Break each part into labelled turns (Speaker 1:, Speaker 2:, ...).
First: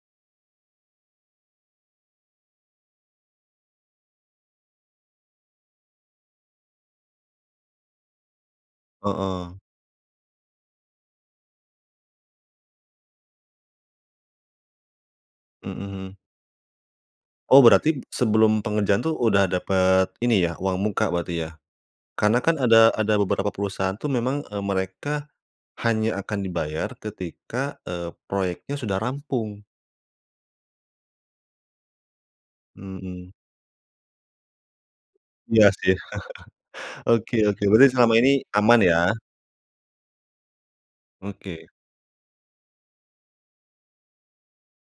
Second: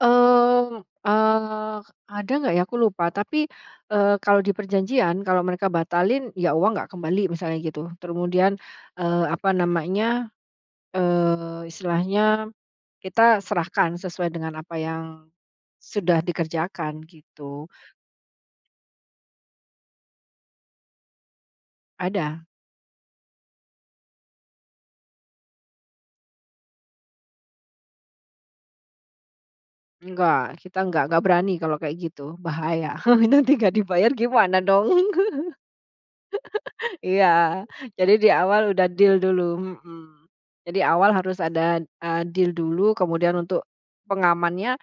Speaker 1: Mmm, ah, ada nggak ya aku lupa tapi, eee, kalau di perjanjian kalau mereka batalin ya uang nggak kembali misalnya gitu terus kemudian, eee, apa
Speaker 2: Heeh.
Speaker 1: namanya, eee, istilahnya, kita serahkan sesuai dengan apa yang,
Speaker 2: Mhm.
Speaker 1: sudah dikerjakan
Speaker 2: Oh
Speaker 1: gitu.
Speaker 2: berarti sebelum pengerjaan tuh udah dapet ini ya uang muka berarti ya? Karena
Speaker 1: Ada.
Speaker 2: kan ada ada beberapa perusahaan tuh memang, eee, mereka. Hanya akan dibayar ketika, eee, proyeknya sudah rampung.
Speaker 1: Enggak kita enggak enggak berani kalau kayak gitu bahaya
Speaker 2: Mmm.
Speaker 1: nanti enggak dibayar gimana dong?
Speaker 2: Iya sih, oke oke
Speaker 1: Iya
Speaker 2: berarti
Speaker 1: jadi
Speaker 2: selama
Speaker 1: di
Speaker 2: ini
Speaker 1: awal
Speaker 2: aman
Speaker 1: udah
Speaker 2: ya?
Speaker 1: deal dulu, mhm, jadi awal harus
Speaker 2: Oke.
Speaker 1: ada, eee, deal dulu kemudian untuk, pengamannya,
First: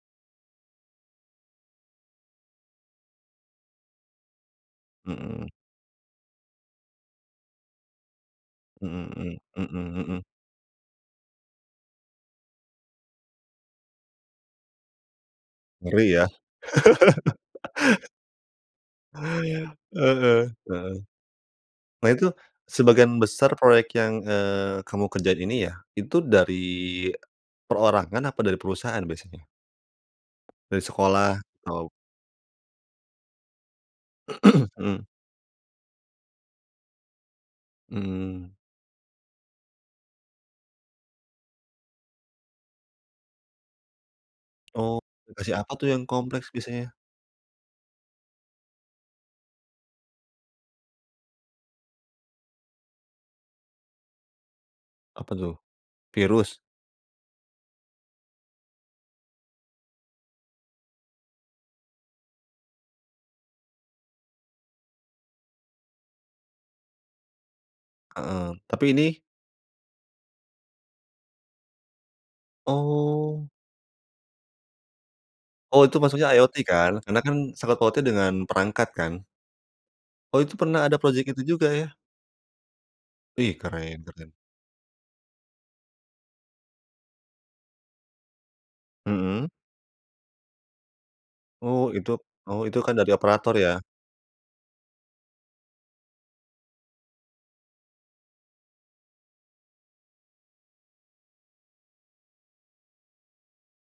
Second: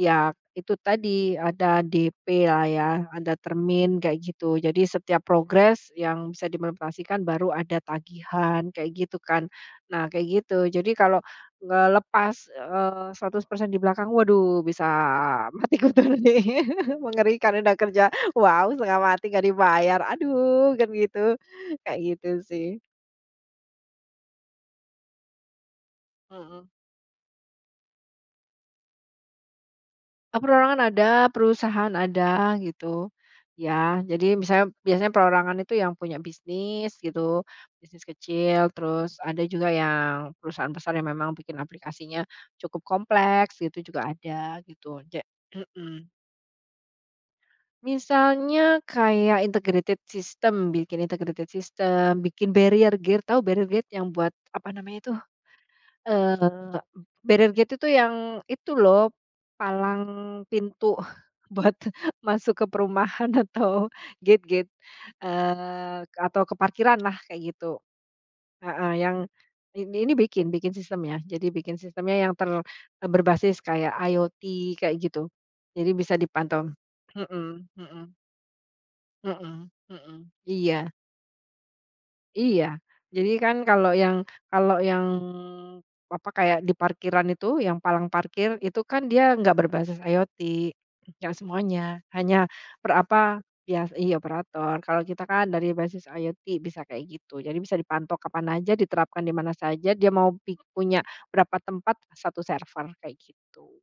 Speaker 1: ya itu tadi ada DP lah ya ada termin kayak gitu, jadi setiap
Speaker 2: Mhm.
Speaker 1: progres yang bisa dimonetisasikan baru ada tagihan kayak
Speaker 2: Mhm
Speaker 1: gitu
Speaker 2: mhm
Speaker 1: kan.
Speaker 2: mhm
Speaker 1: Nah
Speaker 2: mhm.
Speaker 1: kayak gitu jadi kalau ngelepas, eee, 100% di belakang waduh bisa mati
Speaker 2: Ngeri
Speaker 1: kutu
Speaker 2: ya?
Speaker 1: nih mengerikan udah kerja wow setengah mati nggak dibayar
Speaker 2: Heeh
Speaker 1: aduh kan
Speaker 2: heeh.
Speaker 1: gitu kayak
Speaker 2: Nah itu,
Speaker 1: gitu sih.
Speaker 2: sebagian besar proyek yang, eee, kamu kerjain ini ya, itu dari,
Speaker 1: Mhm.
Speaker 2: perorangan apa dari perusahaan biasanya? Dari
Speaker 1: Perorangan ada,
Speaker 2: sekolah, oh.
Speaker 1: perusahaan ada gitu, ya jadi misalnya
Speaker 2: Mmm.
Speaker 1: biasanya perorangan itu yang punya bisnis gitu, bisnis
Speaker 2: Mmm.
Speaker 1: kecil terus ada juga yang perusahaan besar yang memang bikin aplikasinya cukup kompleks gitu juga ada
Speaker 2: Oh,
Speaker 1: gitu ja
Speaker 2: lokasi apa tuh yang
Speaker 1: mhm.
Speaker 2: kompleks biasanya?
Speaker 1: Misalnya kayak integrated system, bikin integrated system, bikin barrier gate tahu barrier gate? Yang buat apa namanya tuh,
Speaker 2: Apa tuh? Virus?
Speaker 1: eee, barrier gate itu tuh yang itu loh, palang pintu buat masuk ke perumahan atau gate-gate, eee, atau ke parkiran lah kayak gitu.
Speaker 2: Heeh, tapi
Speaker 1: Heeh,
Speaker 2: ini
Speaker 1: yang, in ini bikin bikin sistemnya. Jadi bikin sistemnya yang ter eee,
Speaker 2: Oh.
Speaker 1: berbasis kayak IoT kayak gitu,
Speaker 2: Oh
Speaker 1: jadi
Speaker 2: itu
Speaker 1: bisa
Speaker 2: maksudnya IoT
Speaker 1: dipantau,
Speaker 2: kan? Karena kan
Speaker 1: mhm
Speaker 2: sangkut pautnya
Speaker 1: mhm.
Speaker 2: dengan perangkat kan?
Speaker 1: Mhm mhm,
Speaker 2: Oh itu pernah
Speaker 1: iya.
Speaker 2: ada project itu juga ya?
Speaker 1: Iya jadi kan
Speaker 2: Ih,
Speaker 1: kalau
Speaker 2: keren
Speaker 1: yang
Speaker 2: keren.
Speaker 1: kalau yang, apa, kayak di parkiran itu yang palang parkir itu kan dia
Speaker 2: Mhm.
Speaker 1: nggak berbasis IoT, gak
Speaker 2: Oh
Speaker 1: semuanya
Speaker 2: itu
Speaker 1: hanya
Speaker 2: oh itu kan
Speaker 1: per,
Speaker 2: dari
Speaker 1: apa,
Speaker 2: operator ya?
Speaker 1: iya iya operator. Kalau kita kan dari basis IoT bisa kayak gitu. Jadi bisa dipantau kapan aja, diterapkan di mana saja, dia mau pik punya berapa tempat, 1 server kayak gitu.